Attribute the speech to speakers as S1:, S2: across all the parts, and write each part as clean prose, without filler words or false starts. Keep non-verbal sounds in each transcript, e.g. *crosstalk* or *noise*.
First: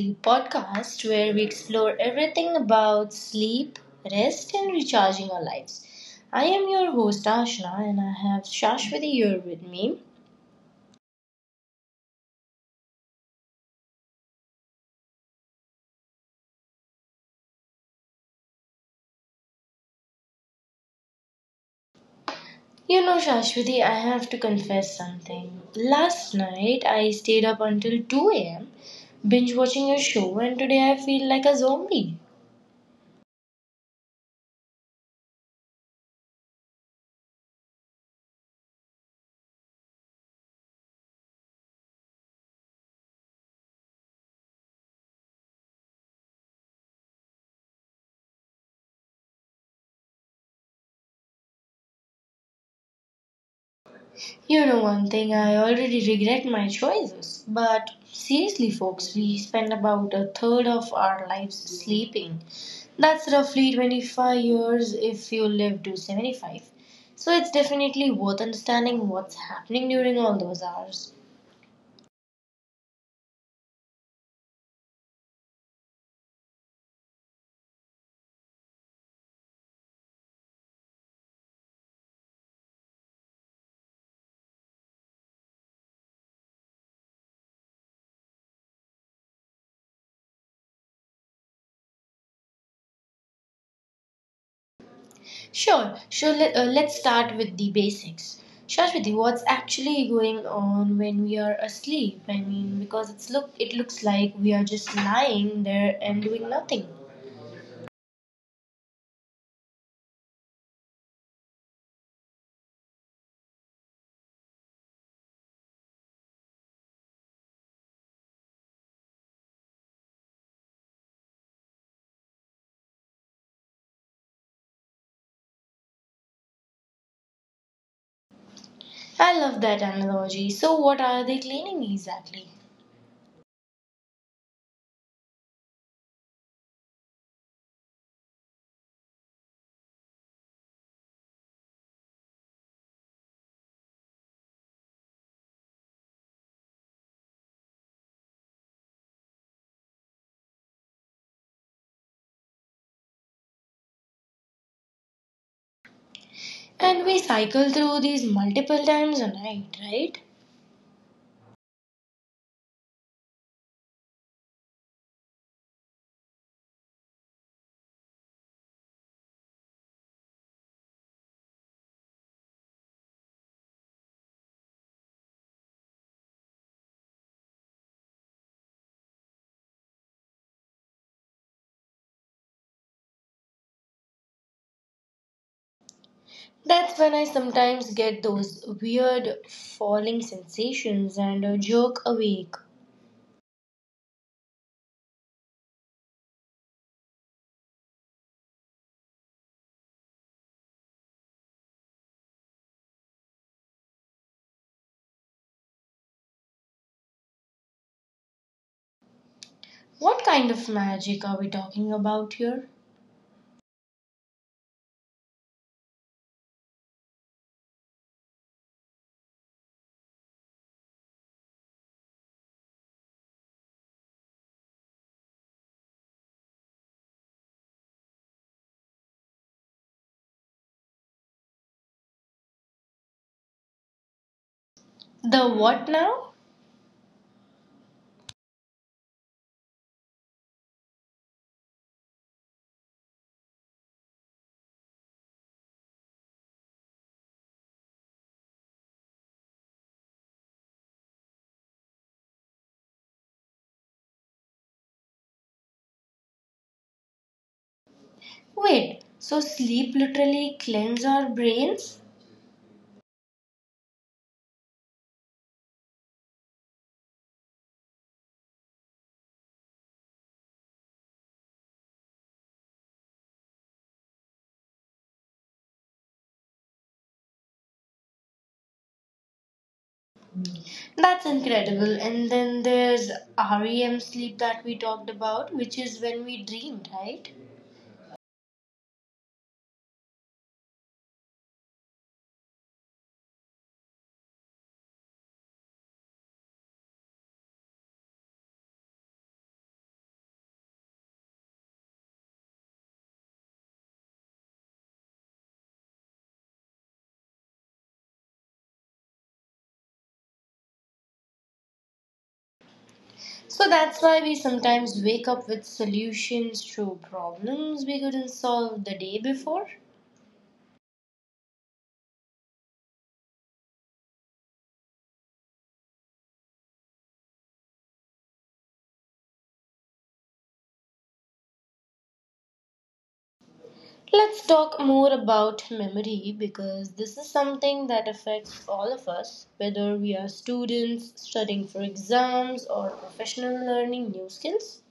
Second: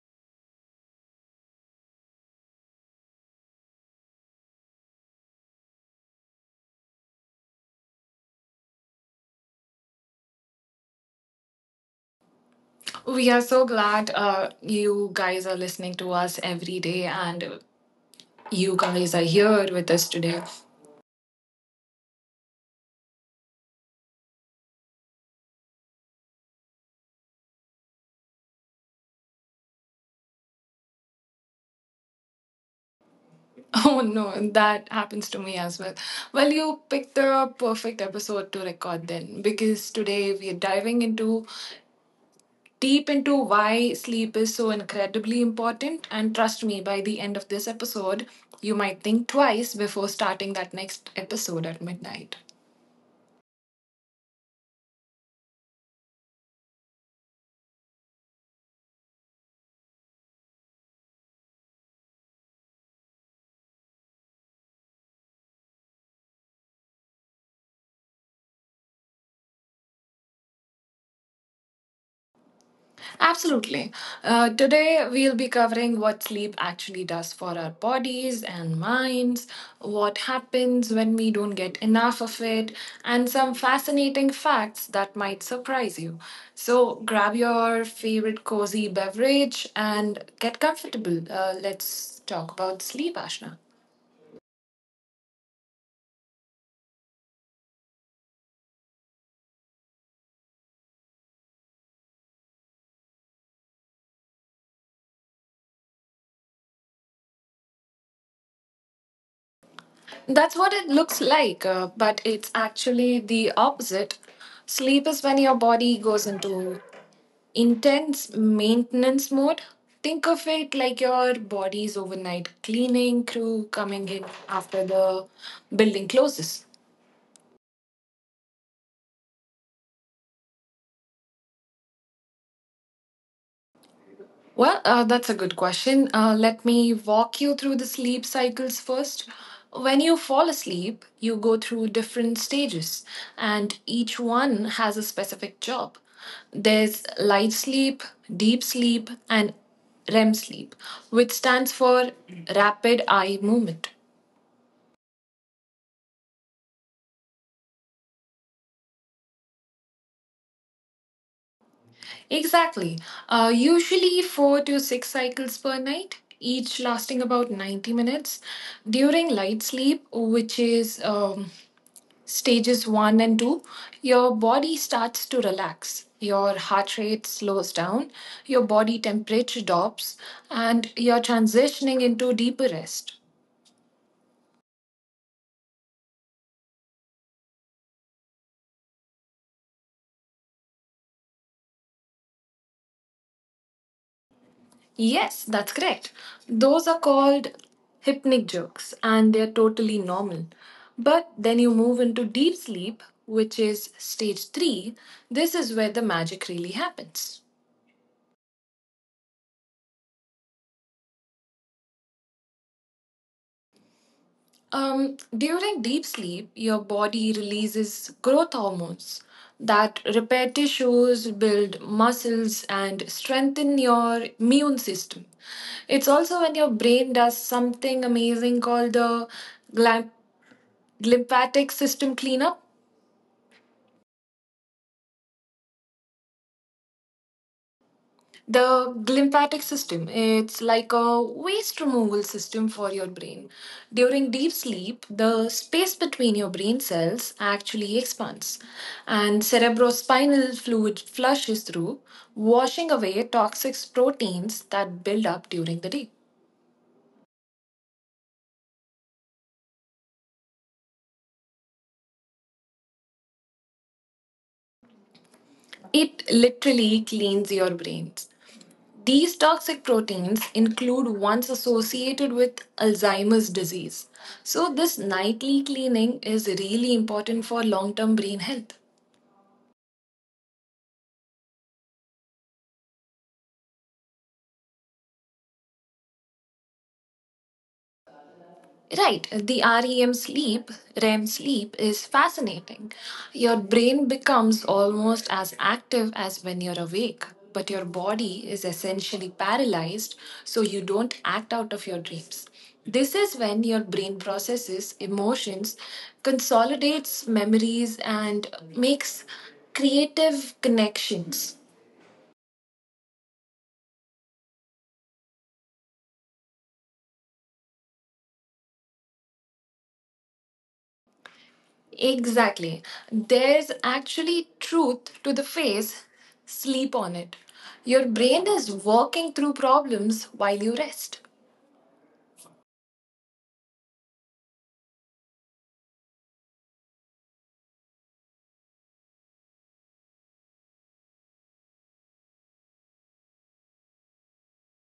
S1: the podcast where we explore everything about sleep, rest, and recharging our lives. I am your host, Ashna, and I have Shashwati here with me.
S2: We are so glad you guys are listening to us every day and you guys are here with us today. *laughs*
S1: You know, Shashwati, I have to confess something. Last night, I stayed up until 2 a.m. binge watching a show, and today I feel like a zombie.
S2: Oh no, that happens to me as well. Well, you picked the perfect episode to record then because today we are diving into deep into why sleep is so incredibly important. And trust me, by the end of this episode, you might think twice before starting that next episode at midnight.
S1: You know one thing, I already regret my choices. But seriously, folks, we spend about a third of our lives sleeping. That's roughly 25 years if you live to 75. So it's definitely worth understanding what's happening during all those hours.
S2: Absolutely. Today, we'll be covering what sleep actually does for our bodies and minds, what happens when we don't get enough of it, and some fascinating facts that might surprise you. So, grab your favorite cozy beverage and get comfortable. Let's talk about sleep, Ashna.
S1: Let's start with the basics. Shashwati, what's actually going on when we are asleep? I mean, because it looks like we are just lying there and doing nothing.
S2: That's what it looks like, but it's actually the opposite. Sleep is when your body goes into intense maintenance mode. Think of it like your body's overnight cleaning crew coming in after the building closes.
S1: I love that analogy. So, what are they cleaning exactly?
S2: Well, that's a good question. Let me walk you through the sleep cycles first. When you fall asleep, you go through different stages, and each one has a specific job. There's light sleep, deep sleep, and REM sleep, which stands for rapid eye movement.
S1: And we cycle through these multiple times a night, right?
S2: Exactly. Usually four to six cycles per night, each lasting about 90 minutes. During light sleep, which is stages one and two, your body starts to relax. Your heart rate slows down, your body temperature drops, and you're transitioning into deeper rest.
S1: That's when I sometimes get those weird falling sensations and a jerk awake.
S2: Yes, that's correct. Those are called hypnic jerks and they're totally normal. But then you move into deep sleep, which is stage three. This is where the magic really happens.
S1: What kind of magic are we talking about here?
S2: During deep sleep, your body releases growth hormones that repair tissues, build muscles, and strengthen your immune system. It's also when your brain does something amazing called the glyp- Glymphatic system cleanup.
S1: The what now?
S2: The glymphatic system, it's like a waste removal system for your brain. During deep sleep, the space between your brain cells actually expands and cerebrospinal fluid flushes through, washing away toxic proteins that build up during the day.
S1: Wait, so sleep literally cleans our brains?
S2: It literally cleans your brains. These toxic proteins include ones associated with Alzheimer's disease. So, this nightly cleaning is really important for long term brain health.
S1: That's incredible. And then there's REM sleep that we talked about, which is when we dream, right?
S2: Right, the REM sleep, REM sleep is fascinating. Your brain becomes almost as active as when you're awake, but your body is essentially paralyzed, so you don't act out of your dreams. This is when your brain processes emotions, consolidates memories, and makes creative connections.
S1: So that's why we sometimes wake up with solutions to problems we couldn't solve the day before.
S2: Exactly. There's actually truth to the phrase sleep on it. Your brain is working through problems while you rest.
S1: Let's talk more about memory because this is something that affects all of us, whether we are students studying for exams or professional learning new skills.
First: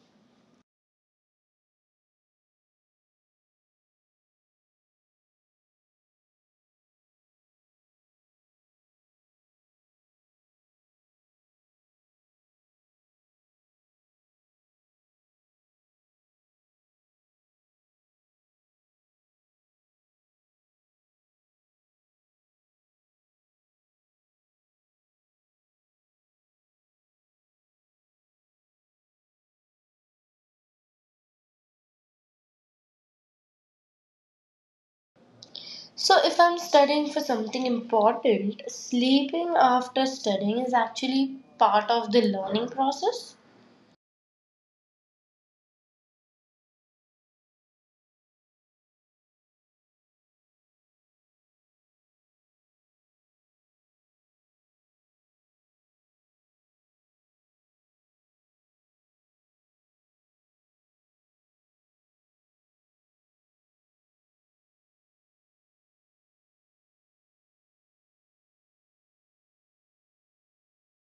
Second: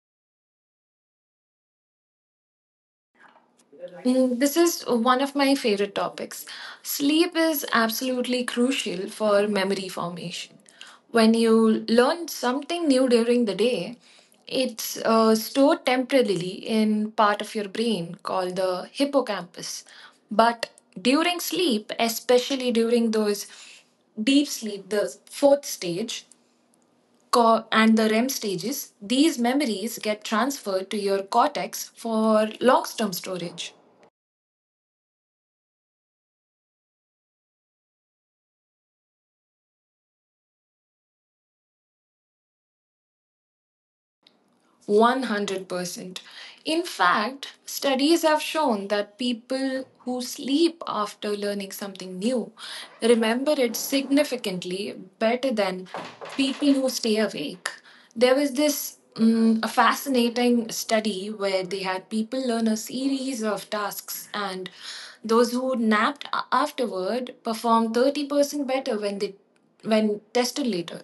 S2: Mm, this is one of my favorite topics. Sleep is absolutely crucial for memory formation. When you learn something new during the day, it's stored temporarily in part of your brain called the hippocampus. But during sleep, especially during those deep sleep, the fourth stage, and the REM stages, these memories get transferred to your cortex for long term storage.
S1: So, if I'm studying for something important, sleeping after studying is actually part of the learning process.
S2: 100%. In fact, studies have shown that people who sleep after learning something new remember it significantly better than people who stay awake. There was this a fascinating study where they had people learn a series of tasks, and those who napped afterward performed 30% better when they when tested later.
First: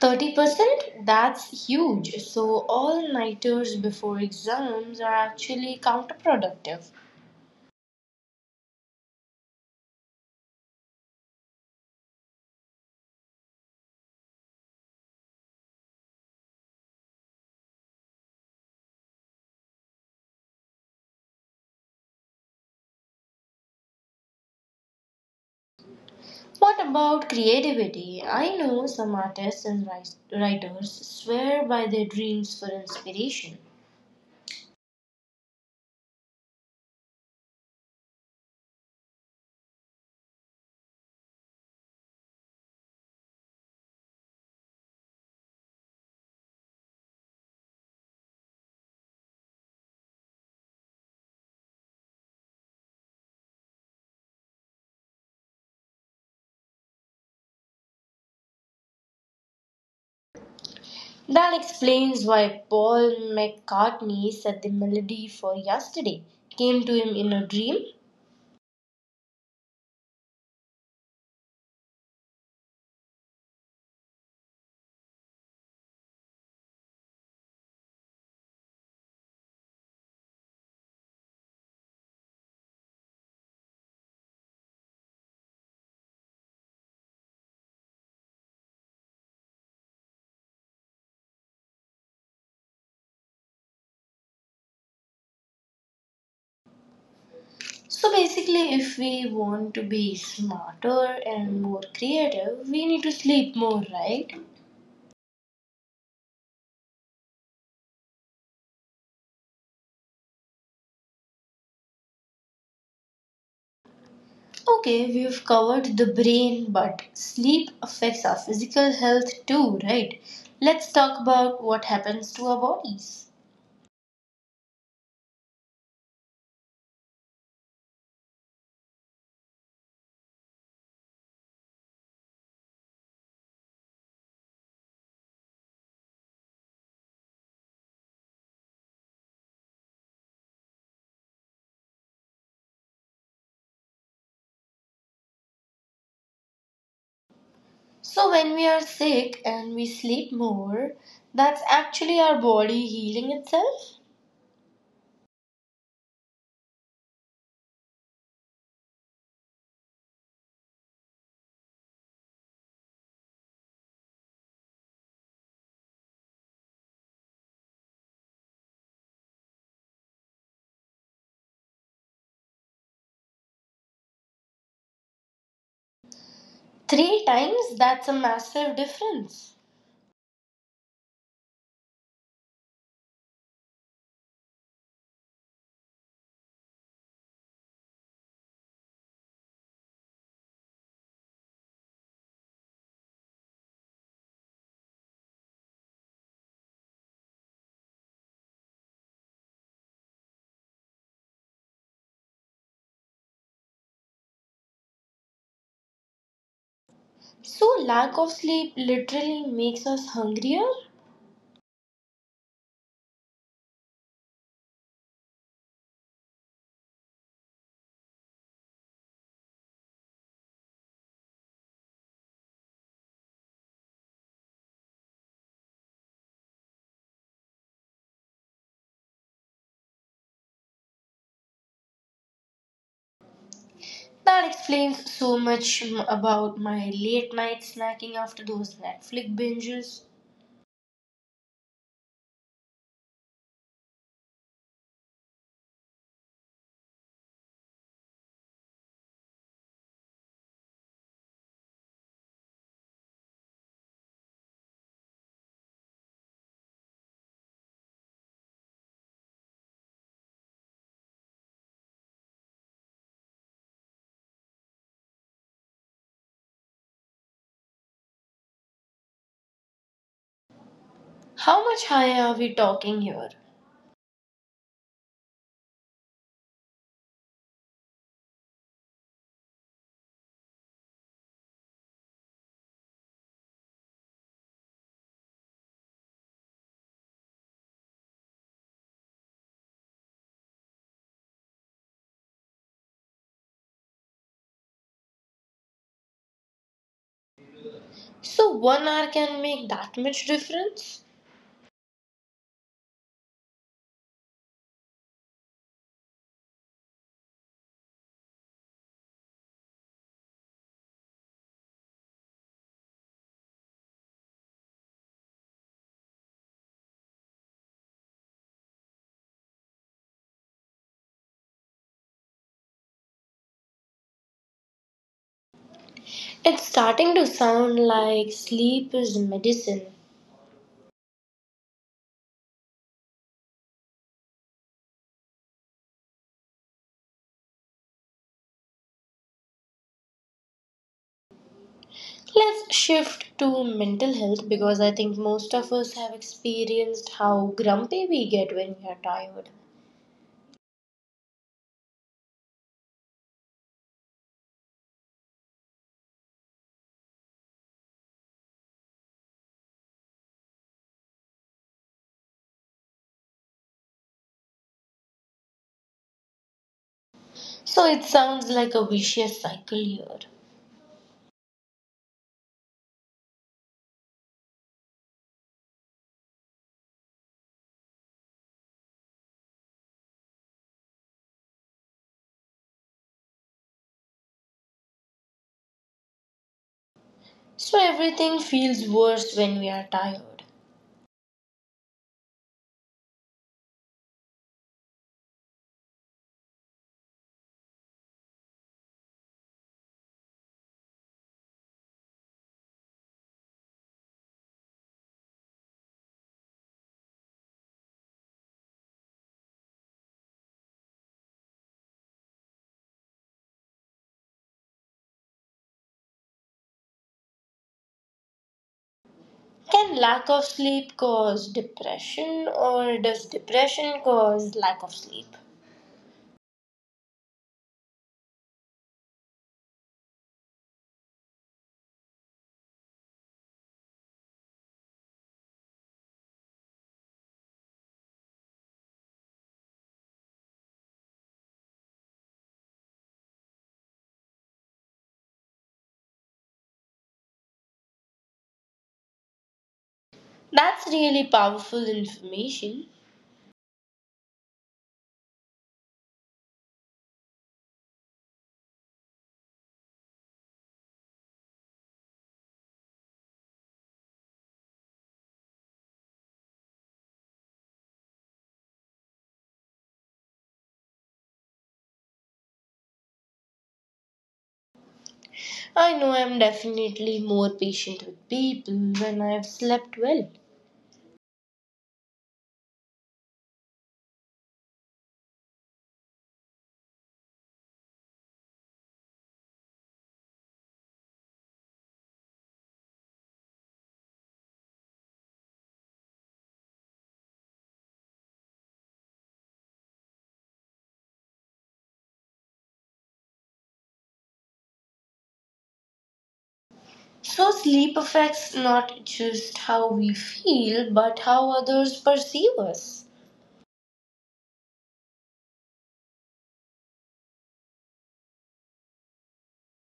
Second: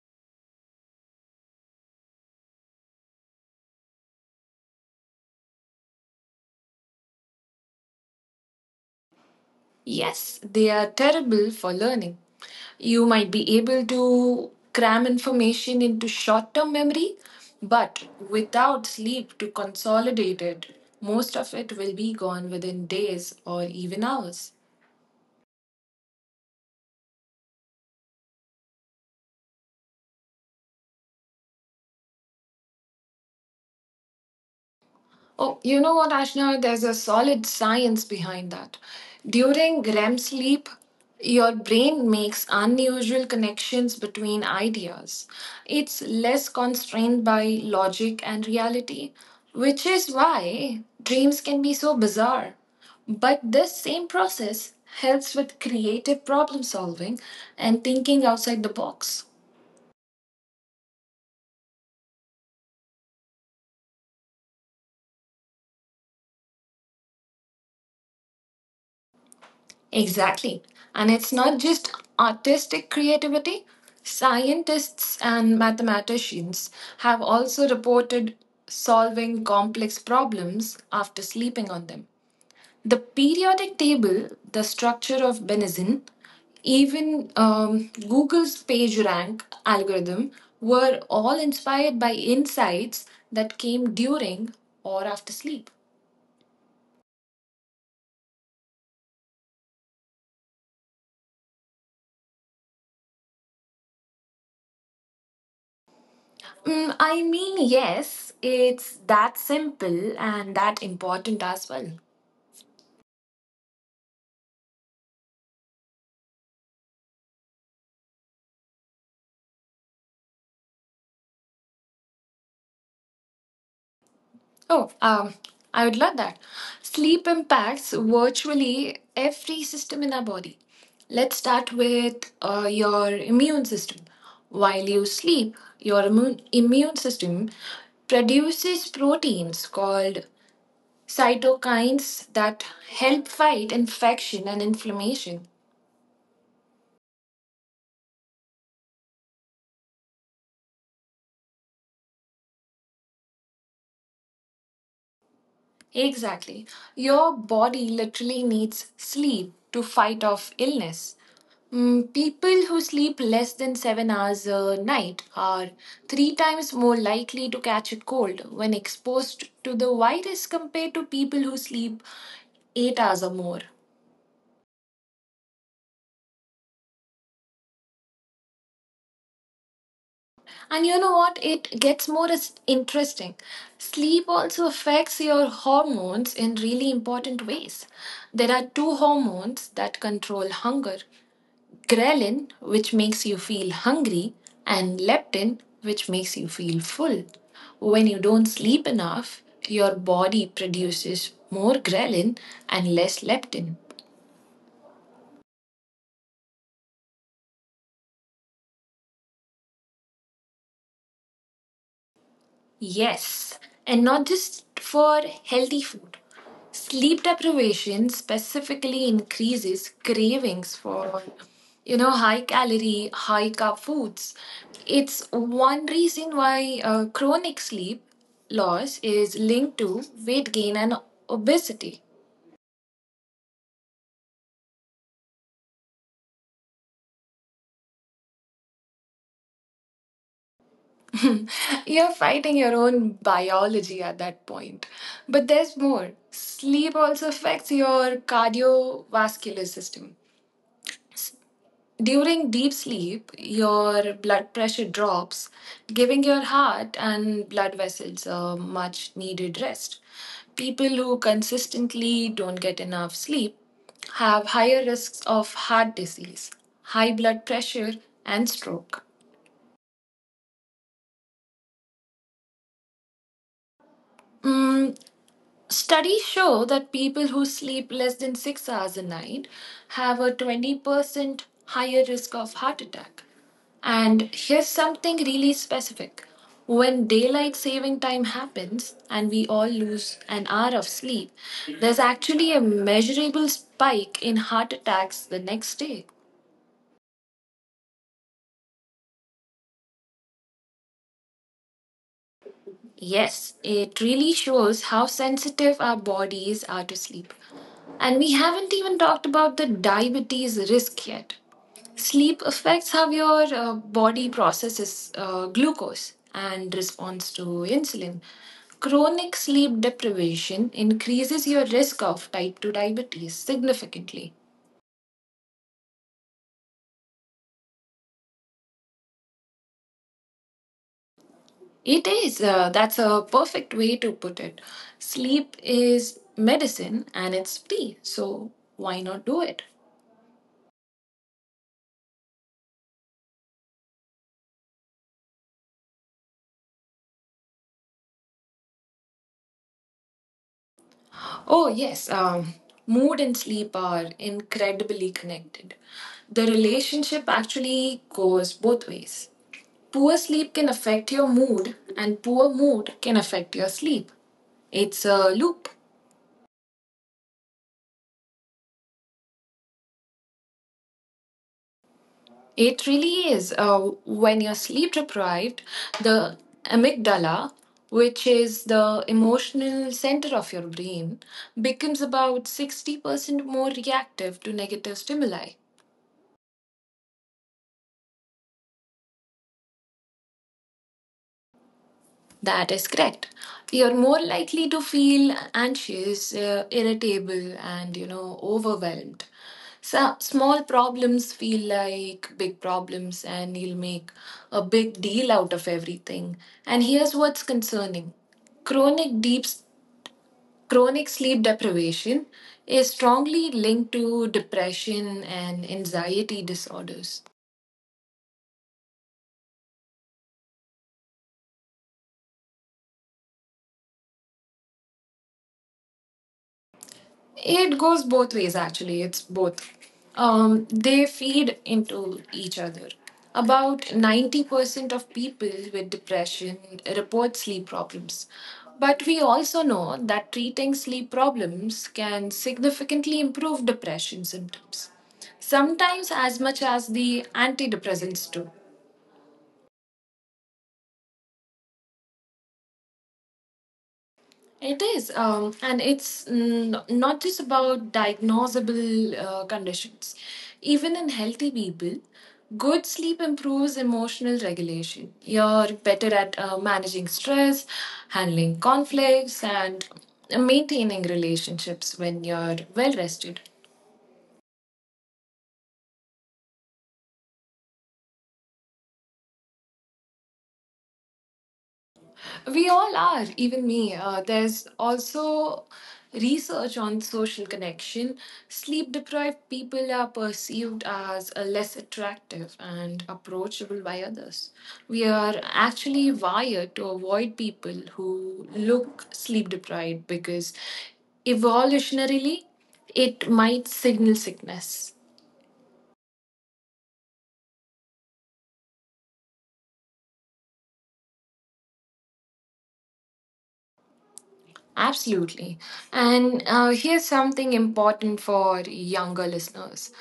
S1: 30%? That's huge. So, all nighters before exams are actually counterproductive.
S2: Yes, they are terrible for learning. You might be able to cram information into short term memory, but without sleep to consolidate it, most of it will be gone within days or even hours.
S1: What about creativity? I know some artists and writers swear by their dreams for inspiration.
S2: Oh, you know what, Ashna? There's a solid science behind that. During REM sleep, your brain makes unusual connections between ideas. It's less constrained by logic and reality, which is why dreams can be so bizarre. But this same process helps with creative problem solving and thinking outside the box.
S1: That explains why Paul McCartney said the melody for yesterday came to him in a dream.
S2: Exactly. And it's not just artistic creativity. Scientists and mathematicians have also reported solving complex problems after sleeping on them. The periodic table, the structure of Benazin, even Google's PageRank algorithm were all inspired by insights that came during or after sleep.
S1: So basically, if we want to be smarter and more creative, we need to sleep more, right?
S2: Mm, I mean, yes, it's that simple and that important as well.
S1: Okay, we've covered the brain, but sleep affects our physical health too, right? Let's talk about what happens to our bodies.
S2: Oh, I would love that. Sleep impacts virtually every system in our body. Let's start with your immune system. While you sleep, your immune system produces proteins called cytokines that help fight infection and inflammation.
S1: So, when we are sick and we sleep more, that's actually our body healing itself.
S2: Exactly. Your body literally needs sleep to fight off illness. Mm, people who sleep less than 7 hours a night are three times more likely to catch a cold when exposed to the virus compared to people who sleep 8 hours or more.
S1: Three times, that's a massive difference.
S2: And you know what? It gets more interesting. Sleep also affects your hormones in really important ways. There are two hormones that control hunger. Ghrelin, which makes you feel hungry, and leptin, which makes you feel full. When you don't sleep enough, your body produces more ghrelin and less leptin.
S1: So, lack of sleep literally makes us hungrier?
S2: Yes, and not just for healthy food. Sleep deprivation specifically increases cravings for, you know, high calorie, high carb foods. It's one reason why chronic sleep loss is linked to weight gain and obesity.
S1: That explains so much about my late night snacking after those Netflix binges.
S2: *laughs* You're fighting your own biology at that point. But there's more. Sleep also affects your cardiovascular system. During deep sleep, your blood pressure drops, giving your heart and blood vessels a much needed rest. People who consistently don't get enough sleep have higher risks of heart disease, high blood pressure, and stroke.
S1: How much higher are we talking here?
S2: Mm, studies show that people who sleep less than 6 hours a night have a 20% higher risk of heart attack. And here's something really specific. When daylight saving time happens and we all lose an hour of sleep, there's actually a measurable spike in heart attacks the next day.
S1: So 1 hour can make that much difference?
S2: Yes, it really shows how sensitive our bodies are to sleep. And we haven't even talked about the diabetes risk yet. Sleep affects how your body processes glucose and responds to insulin. Chronic sleep deprivation increases your risk of type 2 diabetes significantly.
S1: It's starting to sound like sleep is medicine.
S2: It is, that's a perfect way to put it. Sleep is medicine and it's free, so why not do it?
S1: Let's shift to mental health because I think most of us have experienced how grumpy we get when we are tired.
S2: Oh, yes, mood and sleep are incredibly connected. The relationship actually goes both ways. Poor sleep can affect your mood, and poor mood can affect your sleep. It's a loop.
S1: So it sounds like a vicious cycle here.
S2: It really is. When you're sleep deprived, the amygdala, which is the emotional center of your brain, becomes about 60% more reactive to negative stimuli.
S1: So everything feels worse when we are tired.
S2: That is correct. You're more likely to feel anxious, irritable, and you know, overwhelmed. So, small problems feel like big problems, and you'll make a big deal out of everything. And here's what's concerning, chronic deep chronic sleep deprivation is strongly linked to depression and anxiety disorders.
S1: Can lack of sleep cause depression or does depression cause lack of sleep?
S2: It goes both ways actually. It's both. They feed into each other. About 90% of people with depression report sleep problems. But we also know that treating sleep problems can significantly improve depression symptoms, sometimes as much as the antidepressants do.
S1: That's really powerful information.
S2: It is, and it's not just about diagnosable conditions. Even in healthy people, good sleep improves emotional regulation. You're better at managing stress, handling conflicts, and maintaining relationships when you're well rested.
S1: I know I am definitely more patient with people when I've slept well.
S2: We all are, even me. There's also research on social connection. Sleep deprived people are perceived as less attractive and approachable by others. We are actually wired to avoid people who look sleep deprived because evolutionarily it might signal sickness.
S1: So, sleep affects not just how we feel, but how others perceive us.
S2: Absolutely. And here's something important for younger listeners.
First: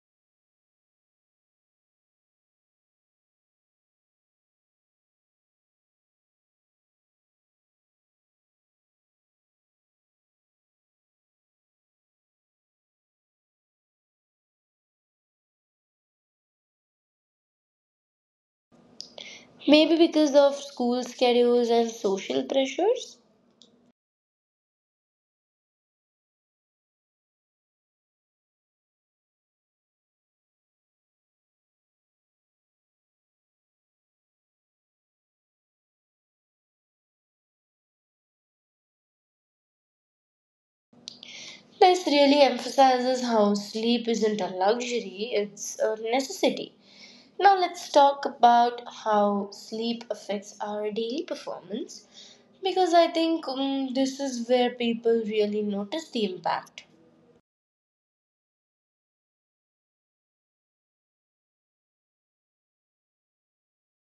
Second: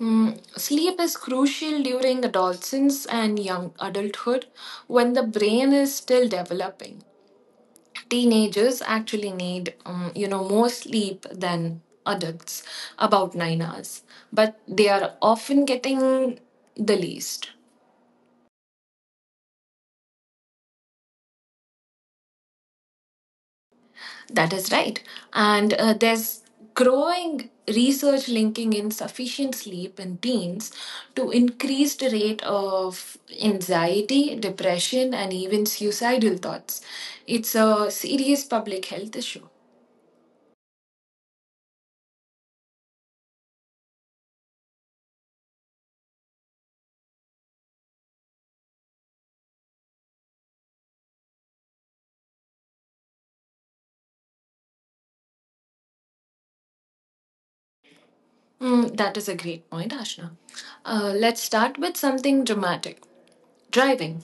S2: Mm, sleep is crucial during adolescence and young adulthood when the brain is still developing. Teenagers actually need more sleep than adults, about 9 hours, but they are often getting the least.
S1: Maybe because of school schedules and social pressures?
S2: That is right. And there's growing research linking insufficient sleep in teens to increased rate of anxiety, depression, and even suicidal thoughts. It's a serious public health issue.
S1: This really emphasizes how sleep isn't a luxury, it's a necessity. Now, let's talk about how sleep affects our daily performance because I think this is where people really notice the impact.
S2: Mm, that is a great point, Ashna. Let's start with something dramatic, driving.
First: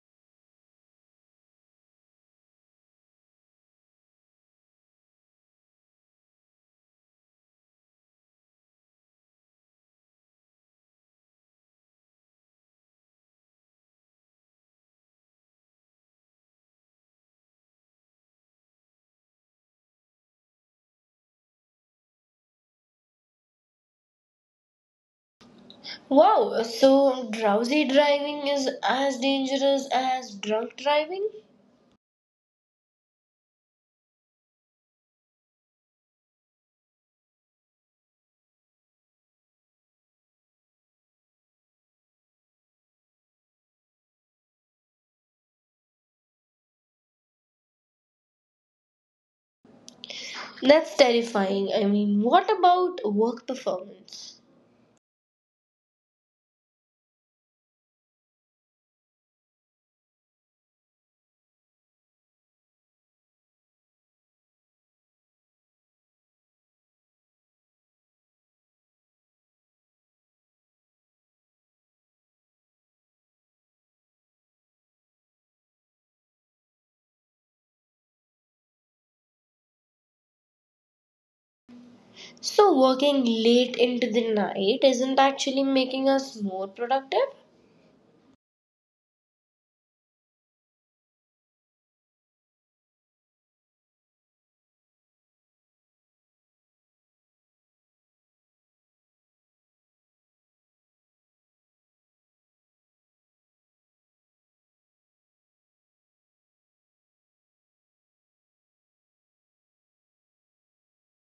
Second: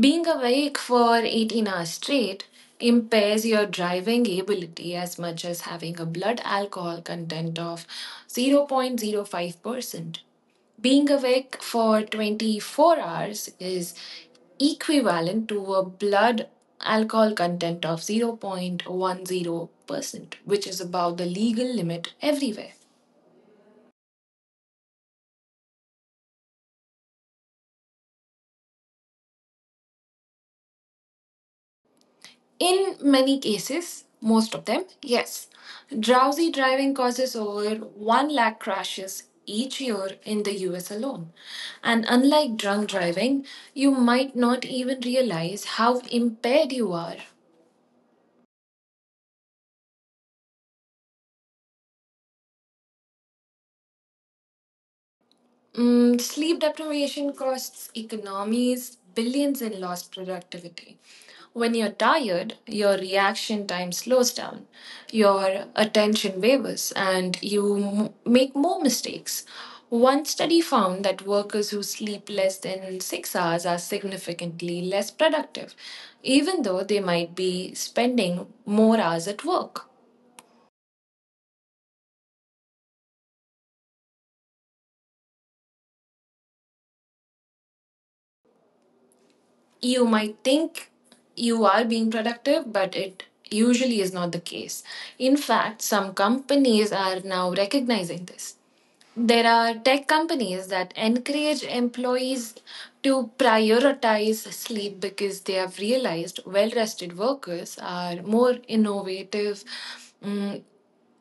S2: Being awake for 18 hours straight impairs your driving ability as much as having a blood alcohol content of 0.05%. Being awake for 24 hours is equivalent to a blood alcohol content of 0.10%, which is about the legal limit everywhere.
S1: Wow, so drowsy driving is as dangerous as drunk driving?
S2: In many cases, most of them, yes. Drowsy driving causes over 1 lakh crashes each year in the US alone. And unlike drunk driving, you might not even realize how impaired you are.
S1: That's terrifying. I mean, what about work performance?
S2: Mm, sleep deprivation costs economies billions in lost productivity. When you're tired, your reaction time slows down, your attention wavers, and you make more mistakes. One study found that workers who sleep less than 6 hours are significantly less productive, even though they might be spending more hours at work.
S1: So, working late into the night isn't actually making us more productive?
S2: You might think you are being productive, but it usually is not the case. In fact, some companies are now recognizing this. There are tech companies that encourage employees to prioritize sleep because they have realized well rested workers are more innovative, mm,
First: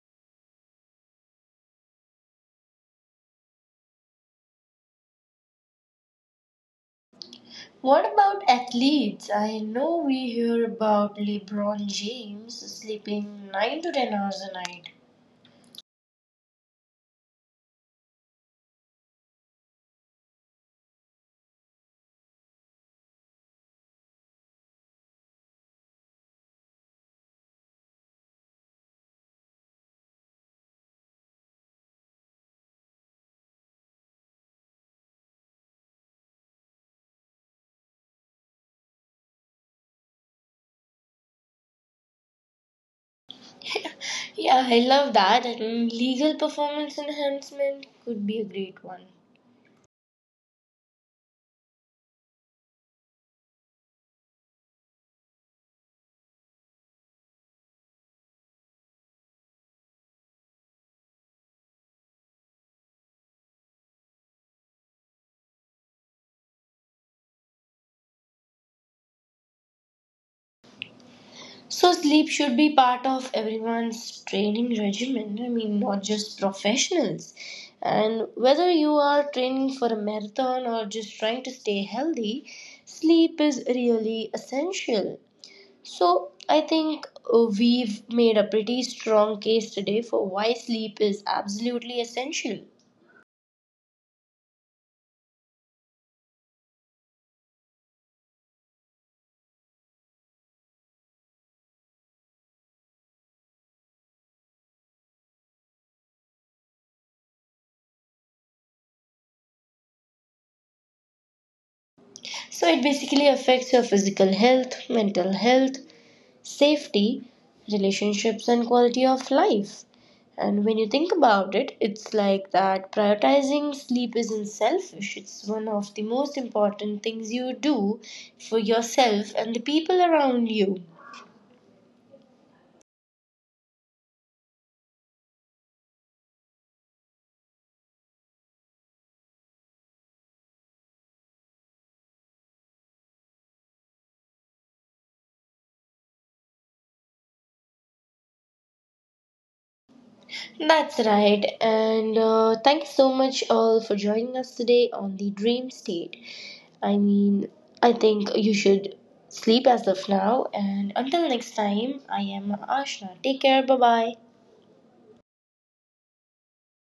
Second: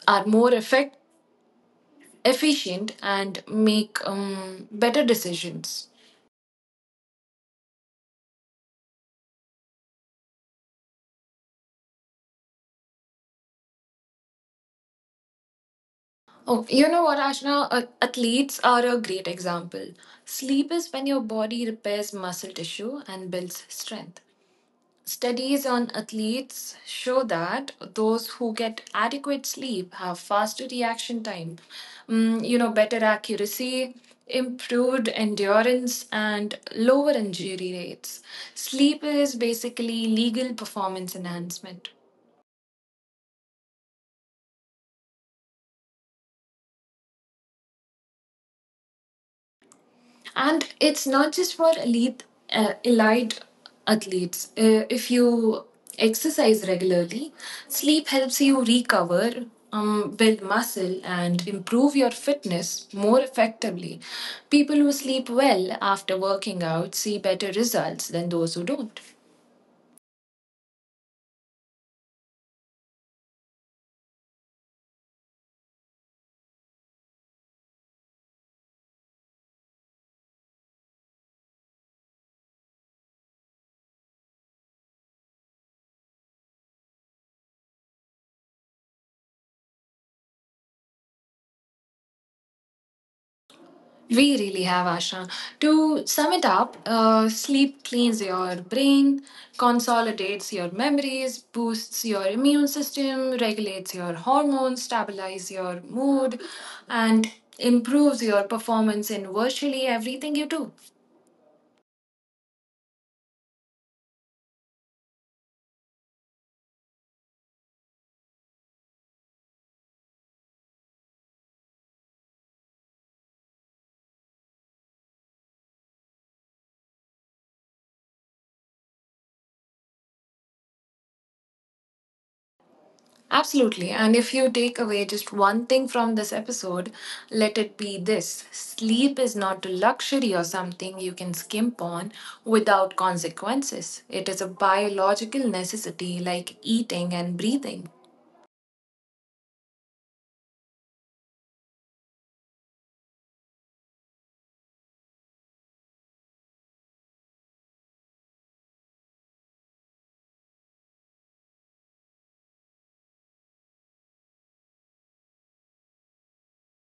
S2: are more efficient, and make better decisions.
S1: What about athletes? I know we hear about LeBron James sleeping 9 to 10 hours a night.
S2: Oh, you know what, Ashna? Athletes are a great example. Sleep is when your body repairs muscle tissue and builds strength. Studies on athletes show that those who get adequate sleep have faster reaction time, better accuracy, improved endurance, and lower injury rates. Sleep is basically legal performance enhancement.
S1: *laughs* Yeah, I love that. And legal performance enhancement could be a great one.
S2: And it's not just for elite athletes. If you exercise regularly, sleep helps you recover, build muscle and improve your fitness more effectively. People who sleep well after working out see better results than those who don't.
S1: So sleep should be part of everyone's training regimen. I mean, not just professionals. And whether you are training for a marathon or just trying to stay healthy, sleep is really essential. So I think we've made a pretty strong case today for why sleep is absolutely essential.
S2: We really have, Asha. To sum it up, sleep cleans your brain, consolidates your memories, boosts your immune system, regulates your hormones, stabilizes your mood, and improves your performance in virtually everything you do.
S1: So it basically affects your physical health, mental health, safety, relationships, and quality of life. And when you think about it, it's like that prioritizing sleep isn't selfish. It's one of the most important things you do for yourself and the people around you.
S2: Absolutely. And if you take away just one thing from this episode, let it be this: sleep is not a luxury or something you can skimp on without consequences. It is a biological necessity like eating and breathing.
S1: That's right. And thank you so much all for joining us today on the Dream State. I mean, I think you should sleep as of now. And until next time, I am Ashna. Take care. Bye bye.